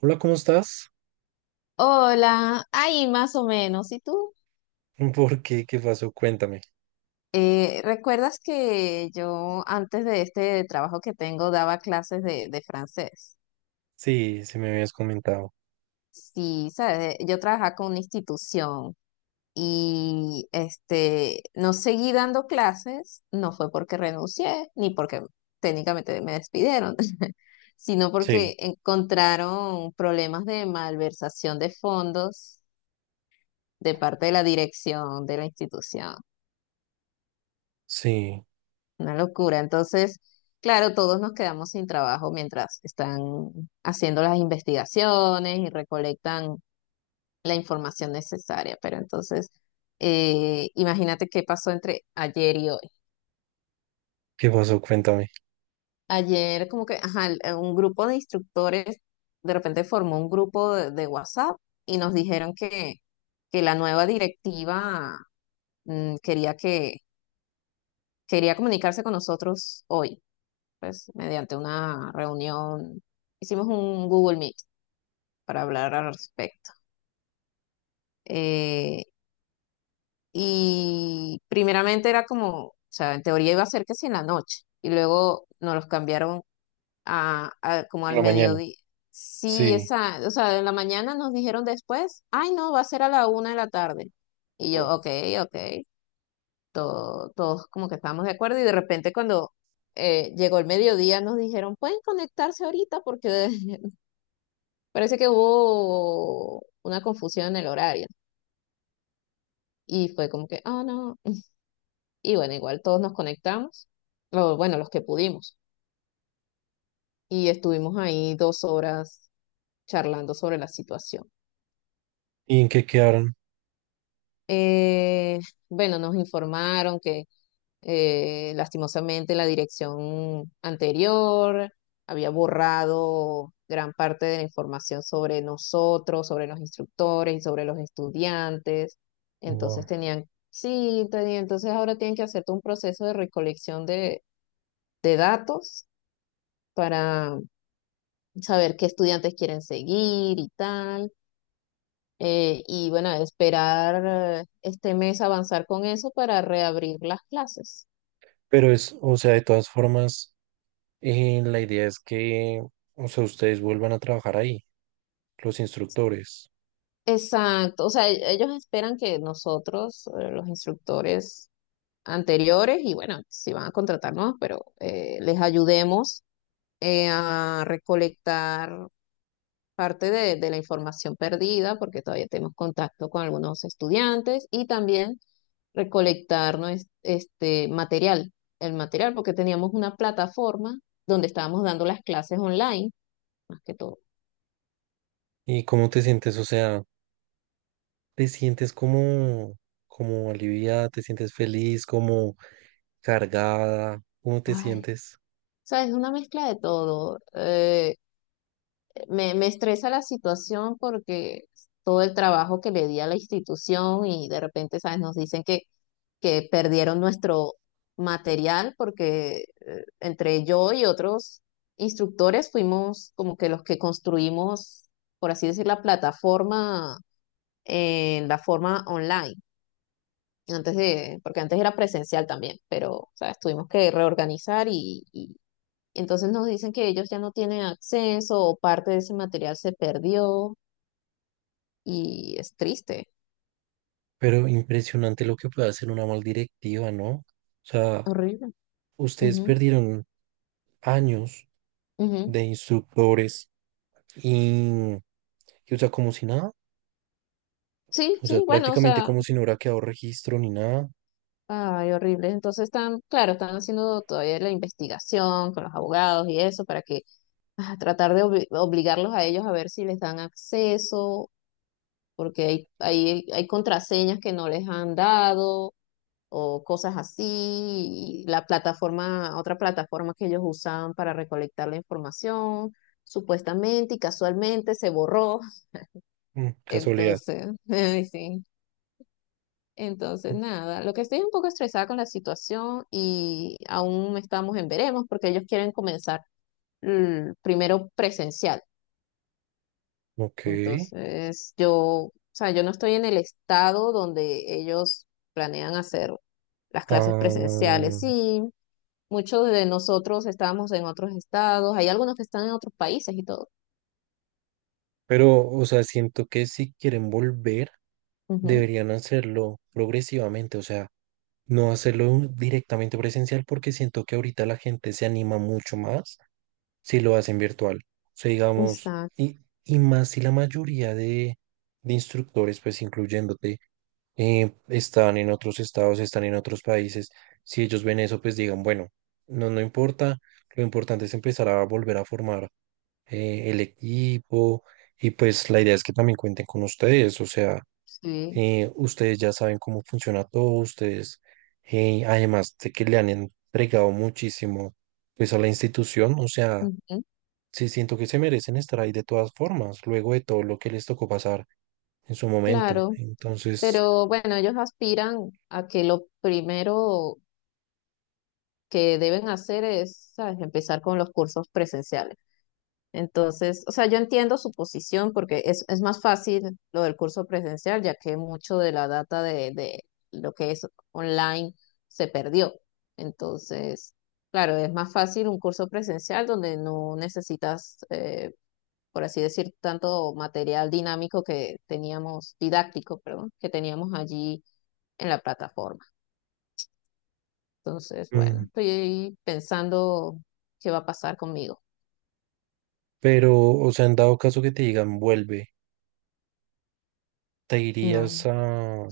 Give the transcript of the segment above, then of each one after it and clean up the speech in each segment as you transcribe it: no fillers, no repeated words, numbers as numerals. Hola, ¿cómo estás? Hola, ahí más o menos. ¿Y tú? ¿Por qué? ¿Qué pasó? Cuéntame. ¿Recuerdas que yo antes de este trabajo que tengo daba clases de francés? Sí, me habías comentado. Sí, sabes. Yo trabajaba con una institución y no seguí dando clases, no fue porque renuncié, ni porque técnicamente me despidieron, sino Sí, porque encontraron problemas de malversación de fondos de parte de la dirección de la institución. sí. Una locura. Entonces, claro, todos nos quedamos sin trabajo mientras están haciendo las investigaciones y recolectan la información necesaria. Pero entonces, imagínate qué pasó entre ayer y hoy. ¿Qué pasó? Cuéntame. Ayer como que, ajá, un grupo de instructores de repente formó un grupo de WhatsApp y nos dijeron que la nueva directiva, mm, quería que, quería comunicarse con nosotros hoy pues mediante una reunión. Hicimos un Google Meet para hablar al respecto. Eh, y primeramente era como, o sea, en teoría iba a ser que si en la noche, y luego nos los cambiaron a como Por al la mañana. mediodía. Sí, Sí. esa, o sea, en la mañana nos dijeron después, ay no, va a ser a la 1 de la tarde. Y yo, Mm. ok, ok, todos como que estábamos de acuerdo y de repente cuando llegó el mediodía nos dijeron, pueden conectarse ahorita porque Parece que hubo una confusión en el horario y fue como que, ah, no. Y bueno, igual todos nos conectamos, o bueno, los que pudimos, y estuvimos ahí 2 horas charlando sobre la situación. ¿Y en qué quedaron? Eh, bueno, nos informaron que lastimosamente, la dirección anterior había borrado gran parte de la información sobre nosotros, sobre los instructores y sobre los estudiantes. Entonces Wow. tenían, sí, entonces ahora tienen que hacer todo un proceso de recolección de datos para saber qué estudiantes quieren seguir y tal. Y bueno, esperar este mes avanzar con eso para reabrir las clases. Pero es, o sea, de todas formas, la idea es que, o sea, ustedes vuelvan a trabajar ahí, los instructores. Exacto, o sea, ellos esperan que nosotros, los instructores anteriores, y bueno, si van a contratarnos, pero les ayudemos a recolectar parte de la información perdida, porque todavía tenemos contacto con algunos estudiantes, y también recolectar el material, porque teníamos una plataforma donde estábamos dando las clases online, más que todo. ¿Y cómo te sientes? O sea, ¿te sientes como, como aliviada? ¿Te sientes feliz? ¿Como cargada? ¿Cómo te Ay, sientes? sabes, una mezcla de todo. Me estresa la situación porque todo el trabajo que le di a la institución y de repente, ¿sabes? Nos dicen que perdieron nuestro material porque entre yo y otros instructores fuimos como que los que construimos, por así decir, la plataforma en la forma online. Porque antes era presencial también, pero, ¿sabes? Tuvimos que reorganizar y entonces nos dicen que ellos ya no tienen acceso o parte de ese material se perdió y es triste, Pero impresionante lo que puede hacer una mal directiva, ¿no? O sea, horrible. ustedes Ujú, perdieron años ujú. de instructores y, y, o sea, como si nada. Sí, O sea, sí, bueno, o prácticamente sea, como si no hubiera quedado registro ni nada. ay, horrible. Entonces están, claro, están haciendo todavía la investigación con los abogados y eso para que tratar de obligarlos a ellos a ver si les dan acceso, porque hay contraseñas que no les han dado o cosas así, y la plataforma, otra plataforma que ellos usaban para recolectar la información, supuestamente y casualmente se borró. Mm, casualidad. Entonces, ay, sí. Entonces, nada, lo que estoy un poco estresada con la situación y aún estamos en veremos porque ellos quieren comenzar primero presencial. Ok. Entonces, yo, o sea, yo no estoy en el estado donde ellos planean hacer las clases presenciales. Ah, Sí, muchos de nosotros estábamos en otros estados, hay algunos que están en otros países y todo. pero, o sea, siento que si quieren volver, Ujú, deberían hacerlo progresivamente. O sea, no hacerlo directamente presencial porque siento que ahorita la gente se anima mucho más si lo hacen virtual. O sea, digamos, exacto, y más si la mayoría de instructores, pues incluyéndote, están en otros estados, están en otros países, si ellos ven eso, pues digan, bueno, no, no importa, lo importante es empezar a volver a formar el equipo y pues la idea es que también cuenten con ustedes, o sea, sí. Ustedes ya saben cómo funciona todo, ustedes, además de que le han entregado muchísimo pues a la institución, o sea. Ujú, Sí, siento que se merecen estar ahí de todas formas, luego de todo lo que les tocó pasar en su momento. claro, Entonces, pero bueno, ellos aspiran a que lo primero que deben hacer es, ¿sabes?, empezar con los cursos presenciales. Entonces, o sea, yo entiendo su posición porque es más fácil lo del curso presencial, ya que mucho de la data de lo que es online se perdió. Entonces, claro, es más fácil un curso presencial donde no necesitas, por así decir, tanto material dinámico que teníamos, didáctico, perdón, que teníamos allí en la plataforma. Entonces, bueno, mm, estoy ahí pensando qué va a pasar conmigo. pero, o sea, en dado caso que te digan vuelve, ¿te irías No. a...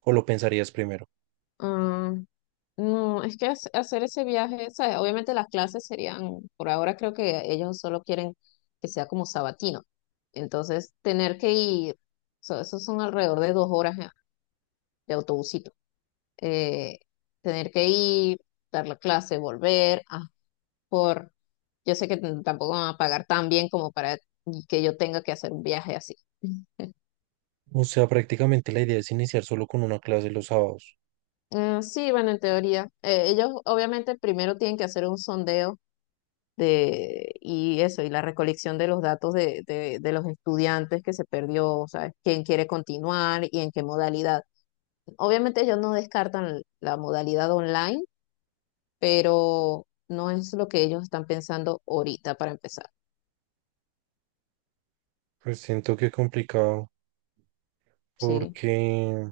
o lo pensarías primero? ah, no, es que hacer ese viaje, ¿sabes? Obviamente las clases serían, por ahora creo que ellos solo quieren que sea como sabatino. Entonces, tener que ir, esos son alrededor de 2 horas de autobusito. Eh, tener que ir, dar la clase, volver, por, yo sé que tampoco van a pagar tan bien como para que yo tenga que hacer un viaje así. O sea, prácticamente la idea es iniciar solo con una clase los sábados. Sí, bueno, en teoría. Ellos obviamente primero tienen que hacer un sondeo de, y eso, y la recolección de los datos de, de los estudiantes que se perdió, o sea, quién quiere continuar y en qué modalidad. Obviamente ellos no descartan la modalidad online, pero no es lo que ellos están pensando ahorita para empezar. Pues siento que complicado, Sí, porque, o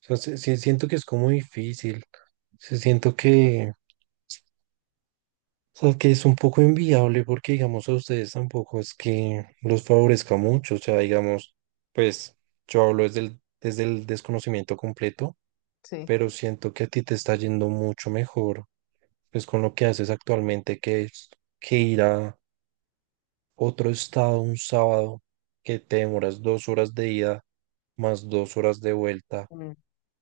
sea, sí siento que es como difícil. Sí siento que... O sea, que es un poco inviable porque, digamos, a ustedes tampoco es que los favorezca mucho. O sea, digamos, pues yo hablo desde el desconocimiento completo, sí, pero siento que a ti te está yendo mucho mejor, pues con lo que haces actualmente, que es que ir a otro estado un sábado, que te demoras 2 horas de ida más 2 horas de vuelta, mm,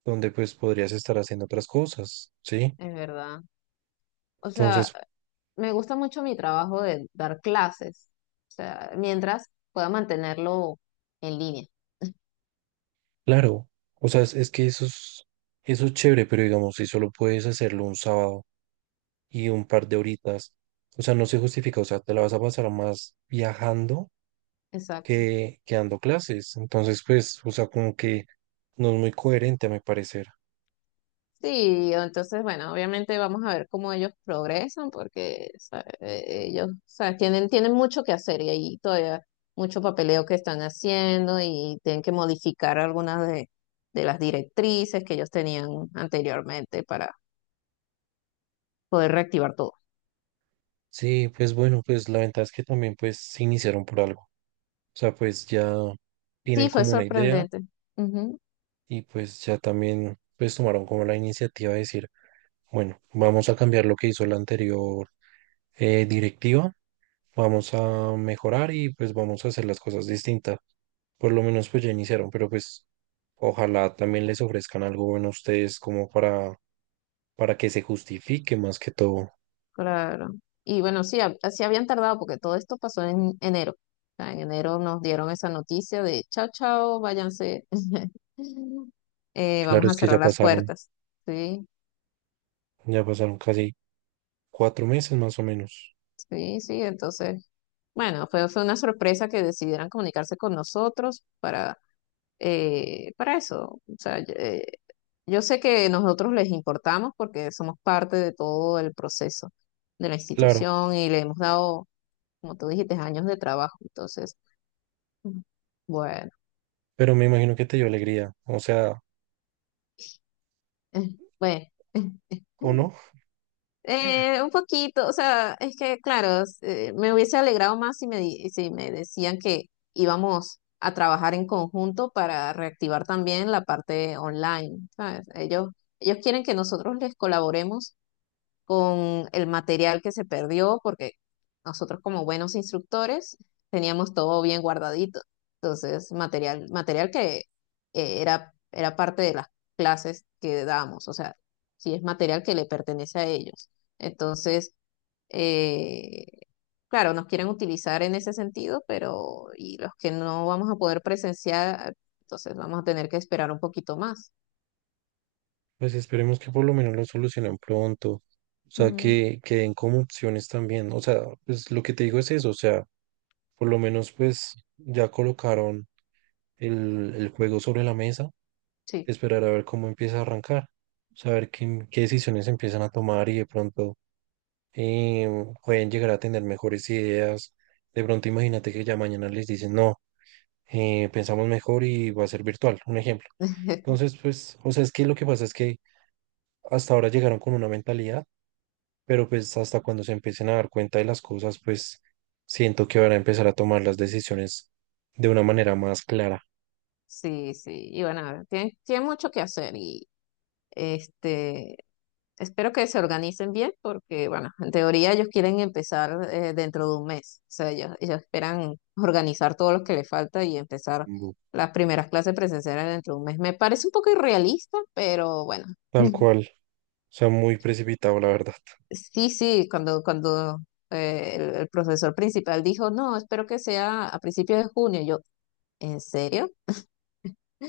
donde pues podrías estar haciendo otras cosas, ¿sí? es verdad. O sea, Entonces, me gusta mucho mi trabajo de dar clases, o sea, mientras pueda mantenerlo en línea. claro, o sea, es que eso es chévere, pero digamos, si solo puedes hacerlo un sábado y un par de horitas, o sea, no se justifica, o sea, te la vas a pasar más viajando Exacto. Que dando clases. Entonces, pues, o sea, como que no es muy coherente a mi parecer. Sí, entonces, bueno, obviamente vamos a ver cómo ellos progresan, porque ¿sabes? Ellos, ¿sabes? Tienen mucho que hacer y ahí todavía mucho papeleo que están haciendo y tienen que modificar algunas de las directrices que ellos tenían anteriormente para poder reactivar todo. Sí, pues bueno, pues la ventaja es que también pues se iniciaron por algo. O sea, pues ya tienen Sí, fue como una idea, sorprendente. Ujú, y pues ya también pues tomaron como la iniciativa de decir, bueno, vamos a cambiar lo que hizo la anterior directiva, vamos a mejorar y pues vamos a hacer las cosas distintas. Por lo menos pues ya iniciaron, pero pues ojalá también les ofrezcan algo bueno a ustedes como para que se justifique más que todo. claro. Y bueno, sí, así habían tardado porque todo esto pasó en enero. O sea, en enero nos dieron esa noticia de chao, chao, váyanse, Claro, vamos a es que cerrar las puertas. Sí, ya pasaron casi 4 meses más o menos. sí, sí. Entonces, bueno, fue una sorpresa que decidieran comunicarse con nosotros para eso. O sea, yo sé que nosotros les importamos porque somos parte de todo el proceso de la Claro, institución y le hemos dado, como tú dijiste, años de trabajo. Entonces, bueno, pero me imagino que te dio alegría, o sea, bueno. ¿o no? Un poquito, o sea, es que claro, me hubiese alegrado más si me, si me decían que íbamos a trabajar en conjunto para reactivar también la parte online, ¿sabes? Ellos quieren que nosotros les colaboremos con el material que se perdió, porque nosotros como buenos instructores teníamos todo bien guardadito. Entonces, material, material que era parte de las clases que damos, o sea, si es material que le pertenece a ellos. Entonces, eh, claro, nos quieren utilizar en ese sentido, pero y los que no vamos a poder presenciar, entonces vamos a tener que esperar un poquito más. Pues esperemos que por lo menos lo solucionen pronto. O sea, Ujú, que den como opciones también. O sea, pues lo que te digo es eso. O sea, por lo menos pues ya colocaron el juego sobre la mesa. sí. Esperar a ver cómo empieza a arrancar. Saber qué, qué decisiones empiezan a tomar y de pronto eh, pueden llegar a tener mejores ideas. De pronto imagínate que ya mañana les dicen, no, pensamos mejor y va a ser virtual. Un ejemplo. Entonces, pues, o sea, es que lo que pasa es que hasta ahora llegaron con una mentalidad, pero pues hasta cuando se empiecen a dar cuenta de las cosas, pues siento que van a empezar a tomar las decisiones de una manera más clara. Sí, sí, y bueno, tienen mucho que hacer. Este, espero que se organicen bien porque, bueno, en teoría ellos quieren empezar dentro de un mes. O sea, ellos esperan organizar todo lo que les falta y empezar Bu- las primeras clases presenciales dentro de un mes. Me parece un poco irrealista, pero bueno. Tal cual. O sea, muy precipitado, la verdad. Sí, sí, cuando el profesor principal dijo, no, espero que sea a principios de junio. Yo, ¿en serio?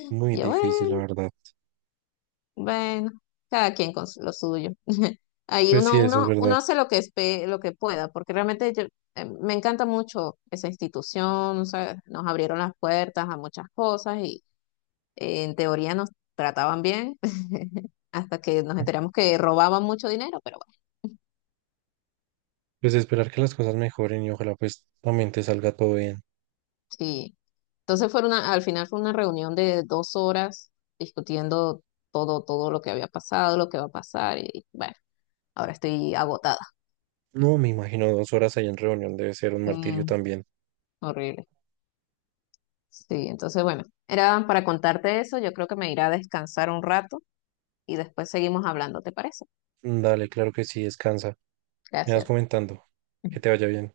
Muy Yo, difícil, la "Bueno, verdad. bueno, cada quien con lo suyo". Ahí Pues sí, uno, eso es uno, verdad. uno hace lo que pueda, porque realmente yo, me encanta mucho esa institución, o sea, nos abrieron las puertas a muchas cosas y en teoría nos trataban bien, hasta que nos ¿No? enteramos que robaban mucho dinero, pero bueno, Pues esperar que las cosas mejoren y ojalá pues también te salga todo bien. sí. Entonces fue una, al final fue una reunión de 2 horas discutiendo todo, todo lo que había pasado, lo que va a pasar, y bueno, ahora estoy agotada. No, me imagino 2 horas ahí en reunión debe ser un martirio Mm, también. horrible. Sí, entonces bueno, era para contarte eso. Yo creo que me iré a descansar un rato y después seguimos hablando, ¿te parece? Dale, claro que sí, descansa. Me vas Gracias. comentando. Que te vaya bien.